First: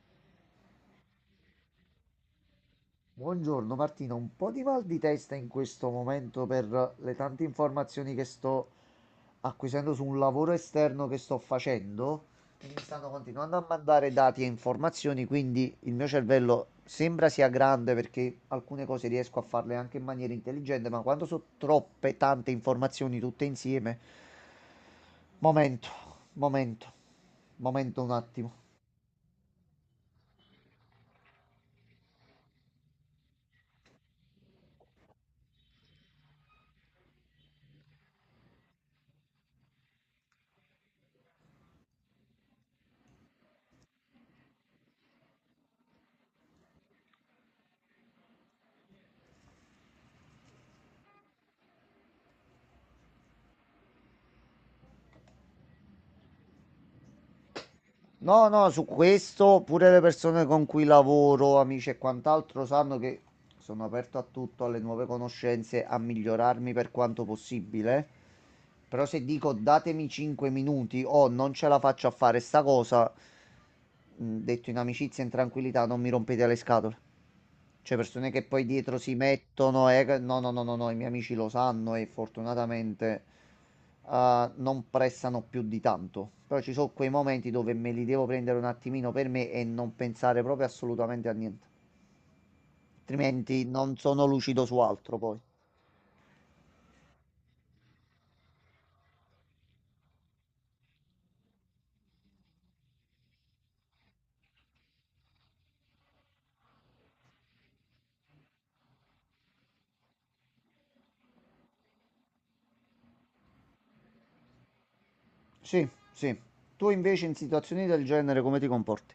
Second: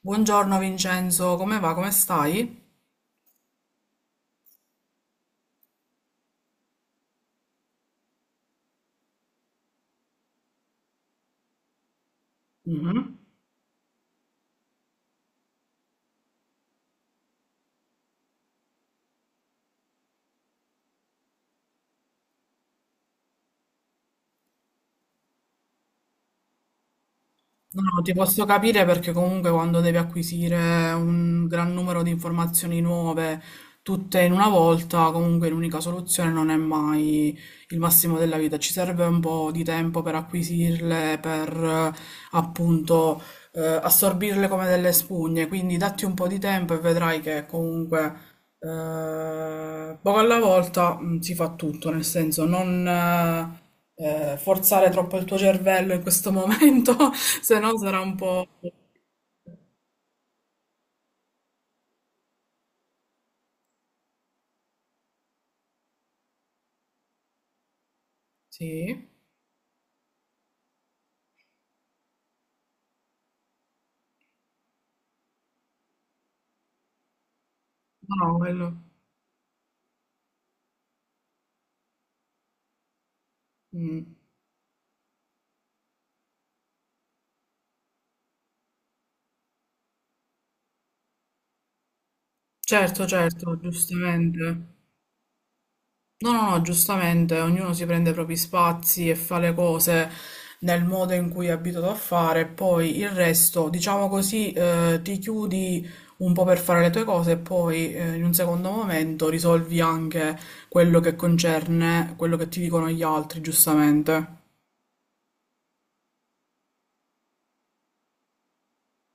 Buongiorno Vincenzo, come va? Come stai? Buongiorno Martina, un po' di mal di testa in questo momento per le tante informazioni che sto acquisendo su un lavoro esterno che sto facendo, che mi stanno Mhm. continuando a mandare dati e informazioni, quindi il mio cervello sembra sia grande perché alcune cose riesco a farle anche in maniera intelligente, ma quando sono troppe tante informazioni tutte insieme, momento, momento, No, no, momento ti un posso attimo. capire perché comunque quando devi acquisire un gran numero di informazioni nuove, tutte in una volta, comunque l'unica soluzione non è mai il massimo della vita. Ci serve un po' di tempo per acquisirle, per appunto assorbirle come delle spugne. Quindi datti un po' di tempo e vedrai che comunque poco alla volta si fa tutto, nel senso non forzare troppo il tuo cervello in questo momento, se no sarà un po'... No, no, su questo pure le persone con cui lavoro, amici e quant'altro, sanno che sono aperto a tutto, alle nuove conoscenze, a migliorarmi per quanto possibile. Sì, Però se dico datemi 5 minuti o non ce la faccio a fare sta cosa, detto in amicizia e in tranquillità, non mi rompete le scatole. Cioè persone no, che poi quello... dietro si mettono e... No, no, no, no, no, i miei amici lo sanno e fortunatamente mm. Non prestano più di tanto. Però ci sono quei momenti dove me li devo prendere un attimino per me e non pensare proprio assolutamente a niente. Certo, certo, Altrimenti non sono lucido su giustamente. altro poi. No, no, no, giustamente, ognuno si prende i propri spazi e fa le cose nel modo in cui è abituato a fare, poi il resto, diciamo così, ti chiudi un po' per fare le tue cose e poi in un secondo momento risolvi anche quello che concerne quello che ti dicono gli altri, giustamente. Sì, sì. Tu invece in situazioni del genere come ti comporti?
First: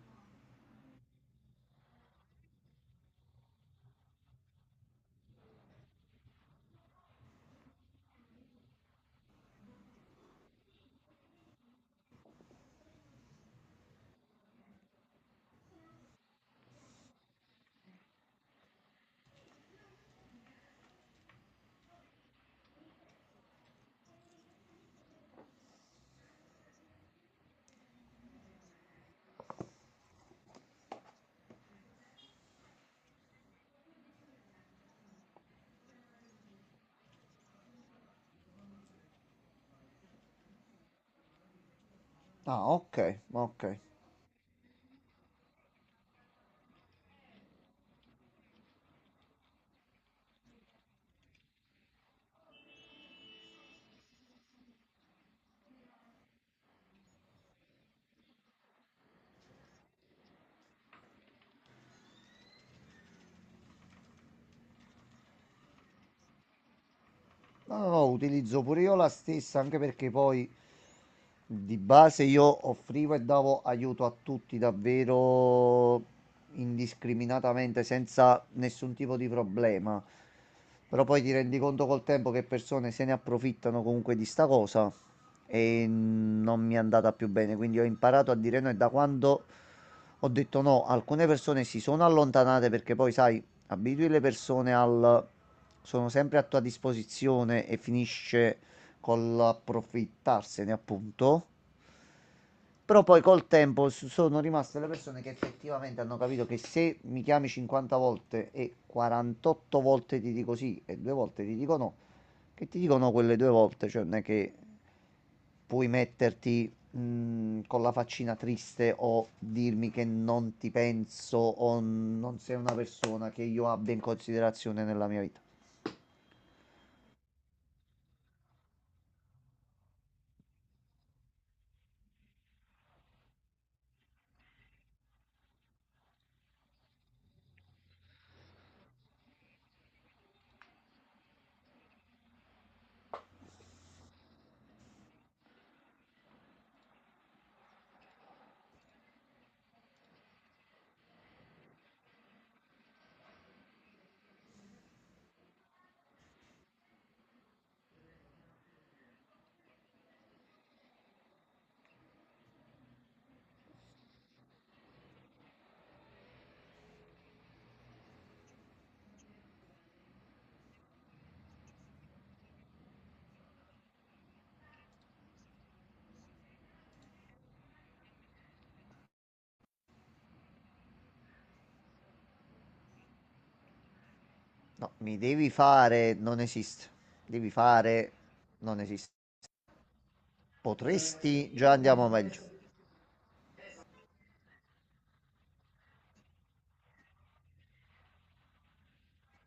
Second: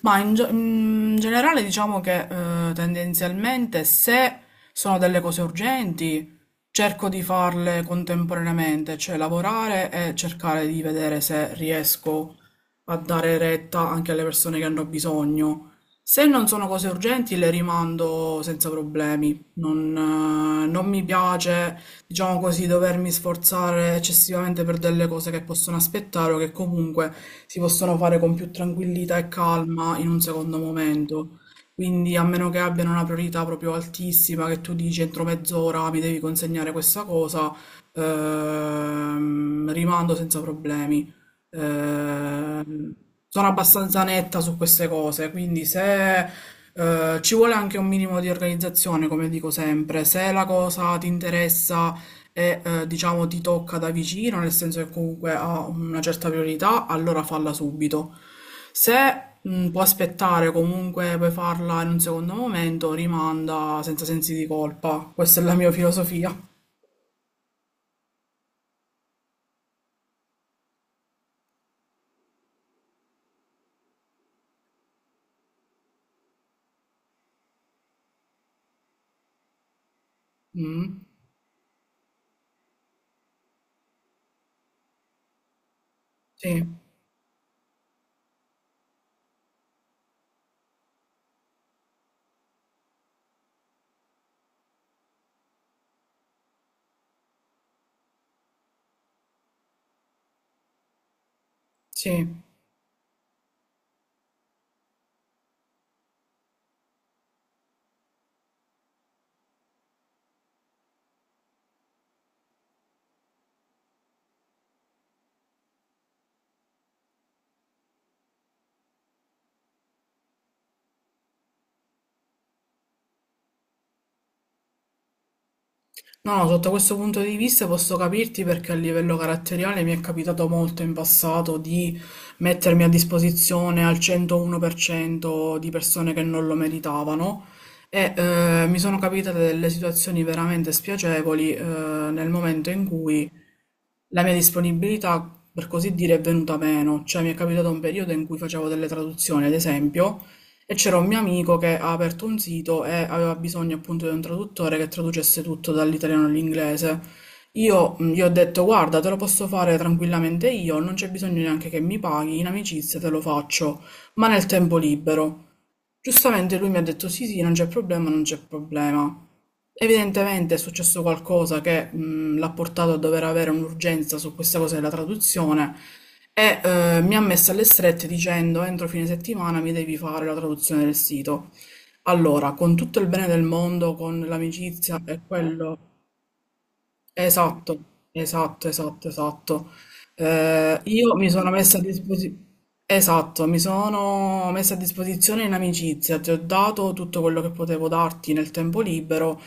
In generale diciamo che tendenzialmente se sono delle cose urgenti cerco di farle contemporaneamente, cioè lavorare e cercare di vedere se riesco a dare retta anche alle persone che hanno bisogno. Se non sono cose urgenti le rimando senza problemi. Non mi piace, diciamo così, dovermi sforzare eccessivamente per delle cose che possono aspettare o che comunque si possono fare con più tranquillità e calma in un secondo momento. Quindi, a meno che abbiano una priorità proprio altissima, che tu dici entro mezz'ora mi devi consegnare questa cosa, rimando senza problemi. Ah, Ehm, ok, Sono ok. abbastanza netta su queste cose, quindi se ci vuole anche un minimo di organizzazione, come dico sempre, se la cosa ti interessa e diciamo ti tocca da vicino, nel senso che comunque ha una certa priorità, allora falla subito. Se può aspettare, comunque puoi farla in un secondo momento, rimanda senza sensi di colpa. Questa è la mia filosofia. No, no, utilizzo pure io la stessa, anche perché poi di base io offrivo e davo aiuto a tutti davvero indiscriminatamente, senza nessun tipo di problema. Mm. Però poi ti rendi conto col tempo che persone se ne approfittano comunque di sta cosa e non Sì, mi è andata più bene, quindi ho imparato a dire no e da quando ho detto no, alcune persone si sono allontanate perché poi sai, abitui le persone al sono sempre a tua disposizione e finisce col approfittarsene, appunto. sì. Però poi col tempo sono rimaste le persone che effettivamente hanno capito che se mi chiami 50 volte e 48 volte ti dico sì e due volte ti dico no, che ti dicono quelle due volte, cioè non è che puoi metterti con la faccina triste o dirmi che non ti penso o non sei una persona che io abbia in considerazione nella mia vita. No, no, sotto questo punto di vista posso capirti perché a livello caratteriale mi è capitato molto in passato di mettermi a disposizione al 101% di persone che non lo meritavano e mi sono capitate delle situazioni veramente spiacevoli nel momento in cui la mia disponibilità, per così dire, è venuta meno, cioè mi è capitato un periodo in cui facevo delle traduzioni, ad esempio, e c'era un mio amico che ha aperto un sito e aveva bisogno appunto di un traduttore che traducesse tutto dall'italiano all'inglese. Io gli ho detto, guarda, te lo posso fare tranquillamente io, non c'è bisogno neanche che mi paghi, in amicizia te lo faccio, ma nel tempo libero. Giustamente lui mi ha detto sì, sì, non c'è problema, non c'è problema. Evidentemente è successo qualcosa che l'ha portato a dover avere un'urgenza su questa cosa della traduzione e mi ha messo alle strette dicendo entro fine settimana mi devi fare la traduzione del sito. Allora, con tutto il bene del mondo, con No, l'amicizia mi e devi quello. fare, non esiste. Devi Esatto, fare, esatto, non esatto, esiste. esatto. Io mi sono Potresti, già messa a andiamo meglio. disposizione, esatto, mi sono messa a disposizione in amicizia, ti ho dato tutto quello che potevo darti nel tempo libero.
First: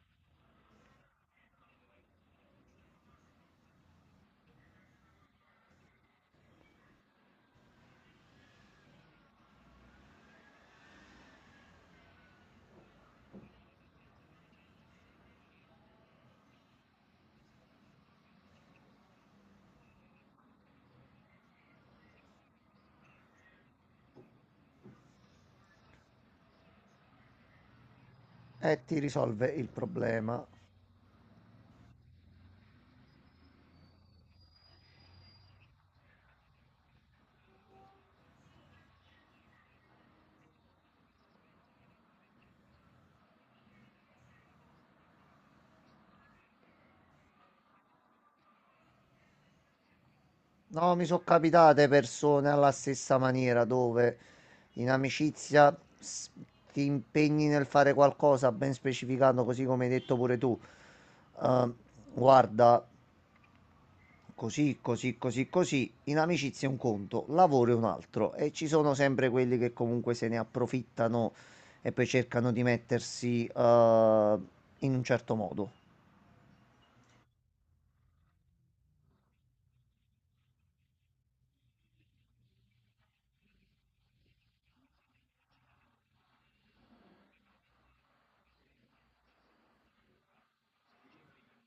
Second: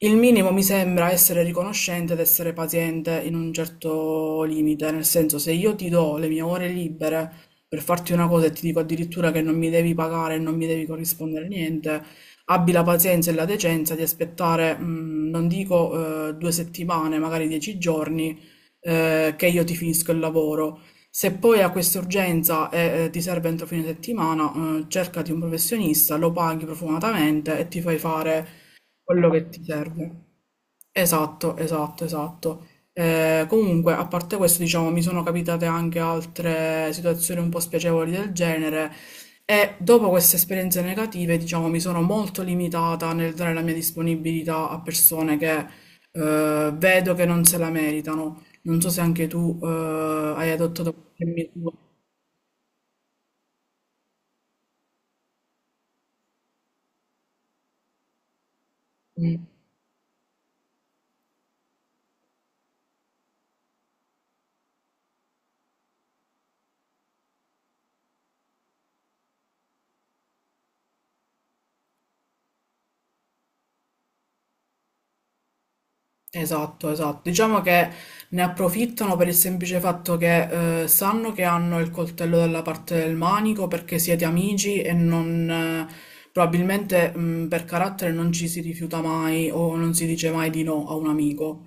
Il minimo mi sembra essere riconoscente ed essere paziente in un certo limite, nel senso se io ti do le mie ore libere per farti una cosa e ti dico addirittura che non mi devi pagare e non mi devi corrispondere niente, abbi la pazienza e la decenza di aspettare, mm, non dico due settimane, magari dieci giorni, che io ti finisco il lavoro. Se poi hai questa urgenza e ti serve entro fine settimana, cercati un professionista, lo paghi profumatamente e ti fai fare E ti quello risolve che ti il serve. problema. Esatto, esatto, esatto. Comunque, a parte questo, diciamo, mi sono capitate anche altre situazioni un po' spiacevoli del genere e dopo queste esperienze negative, diciamo, mi sono molto limitata nel dare la mia disponibilità a persone che vedo che non se la meritano. Non so se anche tu hai adottato No, mi sono qualche misura. capitate persone alla stessa maniera dove in amicizia ti impegni nel fare qualcosa ben specificando, così come hai detto pure tu. Eh, guarda, così, così, così, così. In amicizia è un conto, lavoro è un altro. E ci sono sempre quelli che comunque se ne approfittano e poi cercano di mettersi, in un certo modo. Esatto, esatto. Diciamo che ne approfittano per il semplice fatto che sanno che hanno il coltello dalla parte del manico perché siete amici e non, probabilmente per carattere non ci si rifiuta mai o non si dice mai di no a un amico.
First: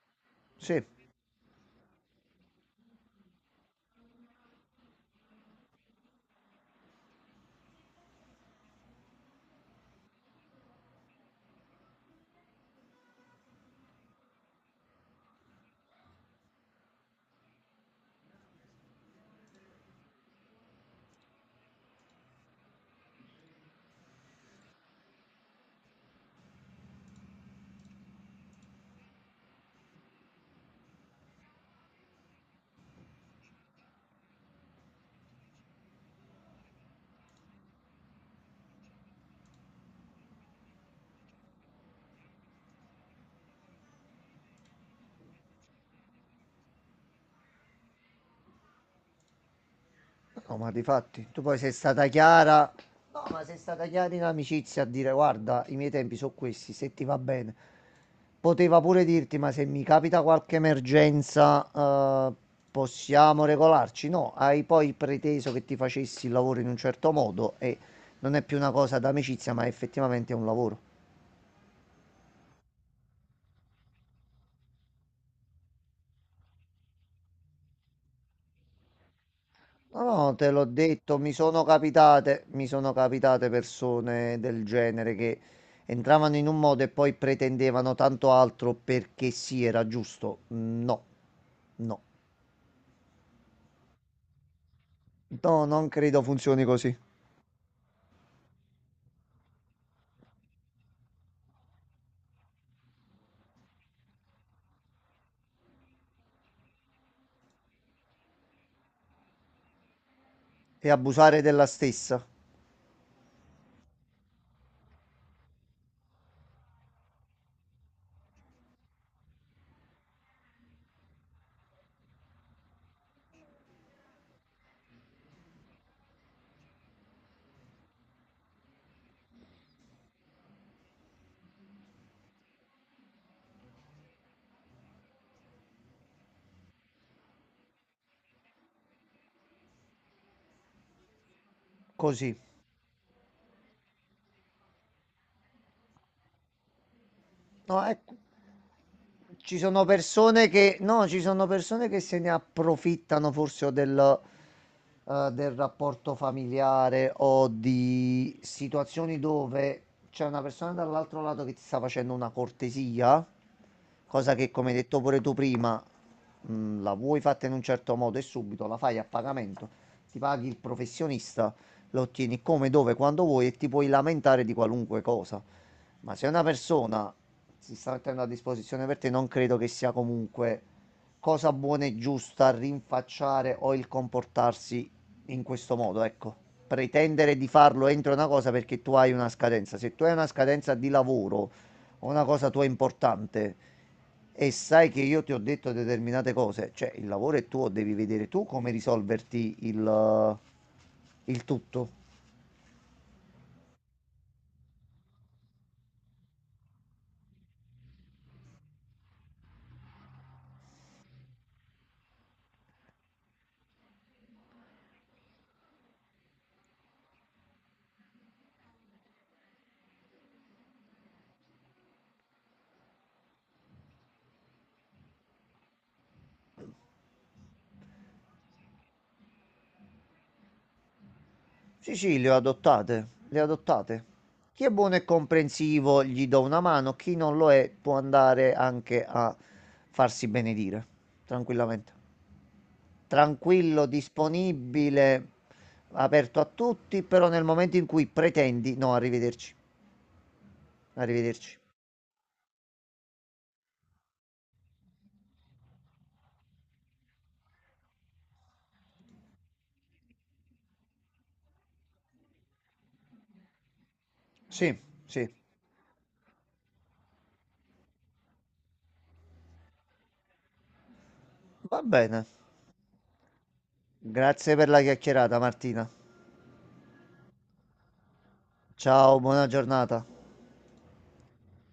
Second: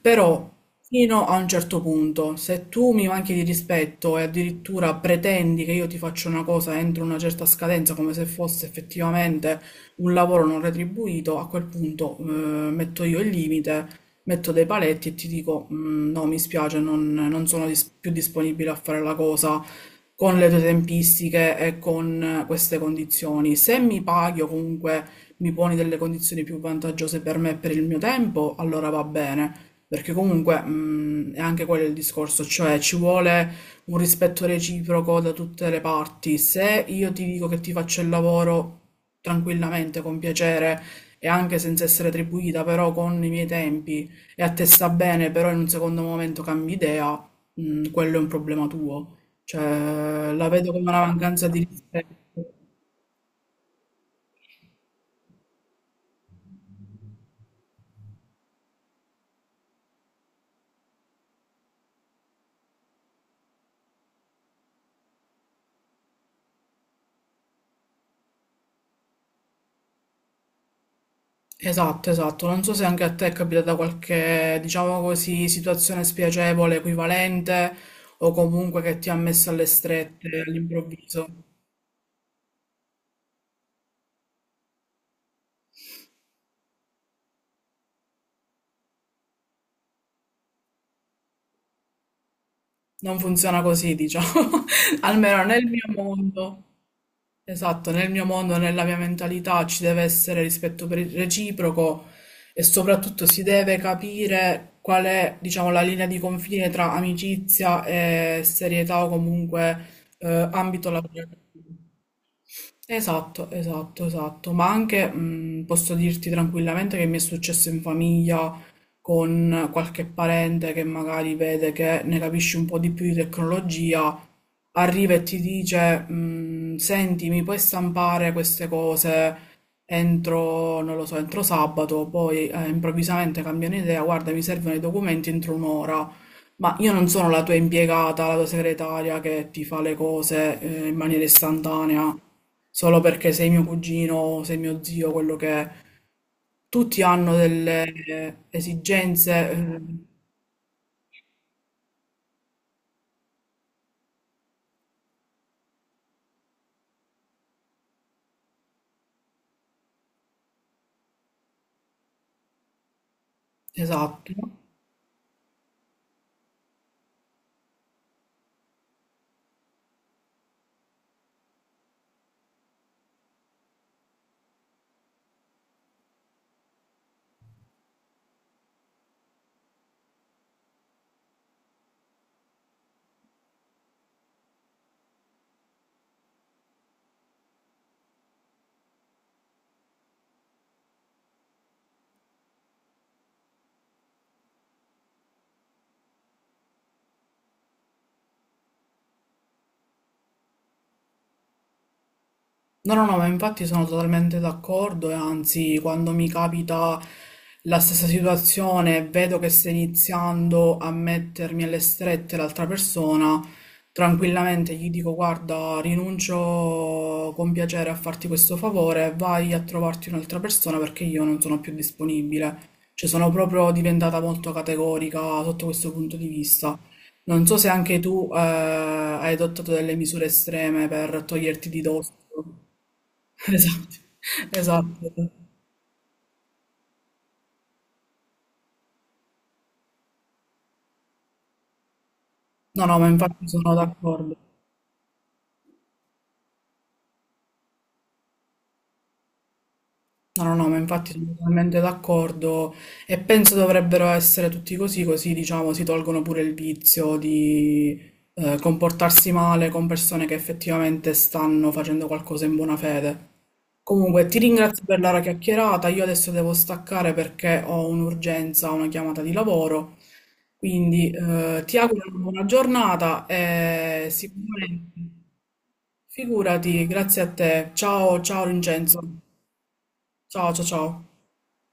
Però Sì. fino a un certo punto, se tu mi manchi di rispetto e addirittura pretendi che io ti faccia una cosa entro una certa scadenza, come se fosse effettivamente un lavoro non retribuito, a quel punto metto io il limite, metto dei paletti e ti dico "Mm, no, mi spiace, non, non sono dis- più disponibile a fare la cosa con le tue tempistiche e con queste condizioni. Se mi paghi o comunque mi poni delle condizioni più vantaggiose per me e per il mio tempo, allora va bene. Perché comunque, è anche quello il discorso, cioè ci vuole un rispetto reciproco da tutte le parti. Se io ti dico che ti faccio il lavoro tranquillamente, con piacere e anche senza essere attribuita, però con i miei tempi e a te sta bene, però in un secondo momento cambi idea, quello è un problema tuo. Cioè, la No, ma vedo come una difatti, tu mancanza poi di sei stata rispetto. chiara. No, ma sei stata chiara in amicizia a dire, guarda, i miei tempi sono questi, se ti va bene. Poteva pure dirti, ma se mi capita qualche emergenza, possiamo regolarci? No, hai poi preteso che ti facessi il lavoro in un certo modo e non è più una cosa d'amicizia, ma effettivamente è un lavoro. Esatto, esatto. Non so se anche a te è capitata qualche, diciamo così, situazione spiacevole, equivalente, o comunque che ti ha messo alle No, strette no, te l'ho detto, all'improvviso. Mi sono capitate persone del genere che entravano in un modo e poi pretendevano tanto altro perché sì, era giusto. No, no, Non funziona così, diciamo. Almeno nel no, mio non credo mondo. funzioni così. Esatto, nel mio mondo, nella mia mentalità ci deve essere rispetto per- il reciproco e soprattutto si deve capire qual è, diciamo, la linea di confine tra amicizia e serietà o comunque ambito E lavorativo. abusare della stessa, Esatto, esatto, esatto, ma anche posso dirti tranquillamente che mi è successo in famiglia con qualche parente che magari vede che ne capisci un po' di più di tecnologia arriva e ti dice, "Mm, senti, mi puoi stampare queste cose entro, non lo so, entro sabato, poi improvvisamente cambiano idea, guarda, mi servono i documenti entro un'ora. Ma io non sono la tua impiegata, la tua segretaria che ti fa le cose in maniera istantanea, così. solo perché sei mio cugino, sei mio zio, quello che è. Tutti hanno delle No, ecco. Esigenze, Ci sono persone che, no, ci sono persone che se ne approfittano forse o del, del rapporto familiare o di situazioni dove c'è una persona dall'altro lato che ti sta facendo una cortesia, esatto. cosa che, come hai detto pure tu prima, la vuoi fatta in un certo modo e subito la fai a pagamento, ti paghi il professionista, lo ottieni come, dove, quando vuoi e ti puoi lamentare di qualunque cosa. Ma se una persona si sta mettendo a disposizione per te, non credo che sia comunque cosa buona e giusta rinfacciare o il comportarsi in questo modo, ecco. Pretendere di farlo entro una cosa perché tu hai una scadenza. Se tu hai una scadenza di lavoro o una cosa tua importante e sai che io ti ho detto determinate cose, cioè il lavoro è tuo, devi vedere tu come risolverti il tutto. No, no, no, ma infatti sono totalmente d'accordo e anzi, quando mi capita la stessa situazione, e vedo che sta iniziando a mettermi alle strette l'altra persona, tranquillamente gli dico: Guarda, rinuncio con piacere a farti questo favore, vai a trovarti un'altra persona perché io non sono più disponibile. Cioè, sono proprio diventata molto categorica sotto questo punto di vista. Non so se anche tu hai adottato delle misure estreme per toglierti di Sì, dosso. sì, le ho adottate, le ho Esatto, adottate. Chi è buono e esatto. comprensivo gli do una mano, chi non lo è può andare anche a farsi benedire, tranquillamente. No, no, ma infatti sono Tranquillo, d'accordo. disponibile, aperto a tutti, però nel momento in cui pretendi, no, arrivederci, No, no, no, ma infatti sono arrivederci. totalmente d'accordo e penso dovrebbero essere tutti così, così diciamo si tolgono pure il vizio di comportarsi male con persone che effettivamente stanno facendo qualcosa in buona fede. Comunque, ti Sì, ringrazio per la sì, chiacchierata, io adesso devo staccare perché ho un'urgenza, una chiamata di lavoro, quindi ti va auguro una bene. buona giornata e Grazie per la sicuramente chiacchierata, Martina. figurati, grazie a te. Ciao, ciao Vincenzo. Ciao, buona giornata. Ciao, ciao, ciao.